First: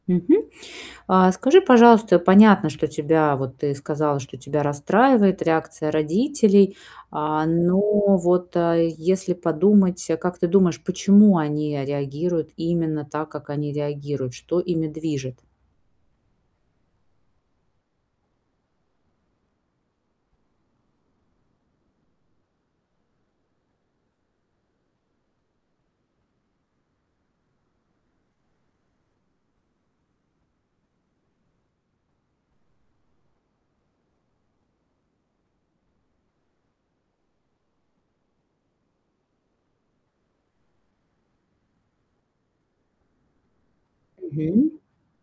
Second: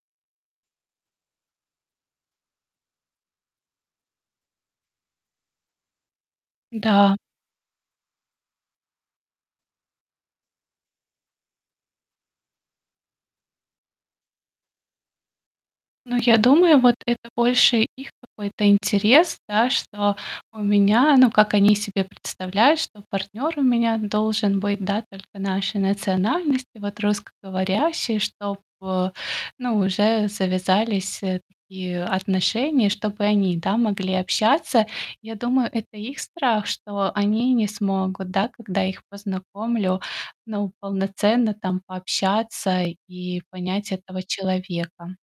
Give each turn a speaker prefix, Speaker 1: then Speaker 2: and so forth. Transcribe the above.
Speaker 1: Мгм. А, скажи, пожалуйста, понятно, что тебя, вот ты сказала, что тебя расстраивает реакция родителей,
Speaker 2: Да.
Speaker 1: а, но вот, э, если подумать, э, как ты думаешь, почему они реагируют именно так, как они реагируют? Что ими движет?
Speaker 2: Ну, я думаю, вот это больше их какой-то интерес, да, что у меня, ну, как они себе представляют, что партнер у меня должен быть, да, только нашей национальности, вот, русскоговорящий. Чтоб, ну уже завязались, э, такие отношения, чтоб и они, да, могли общаться. Я думаю, это их страх, что они не смогут, да, когда я их познакомлю. Ну полноценно там пообщаться и понять этого
Speaker 1: Мгм.
Speaker 2: человека.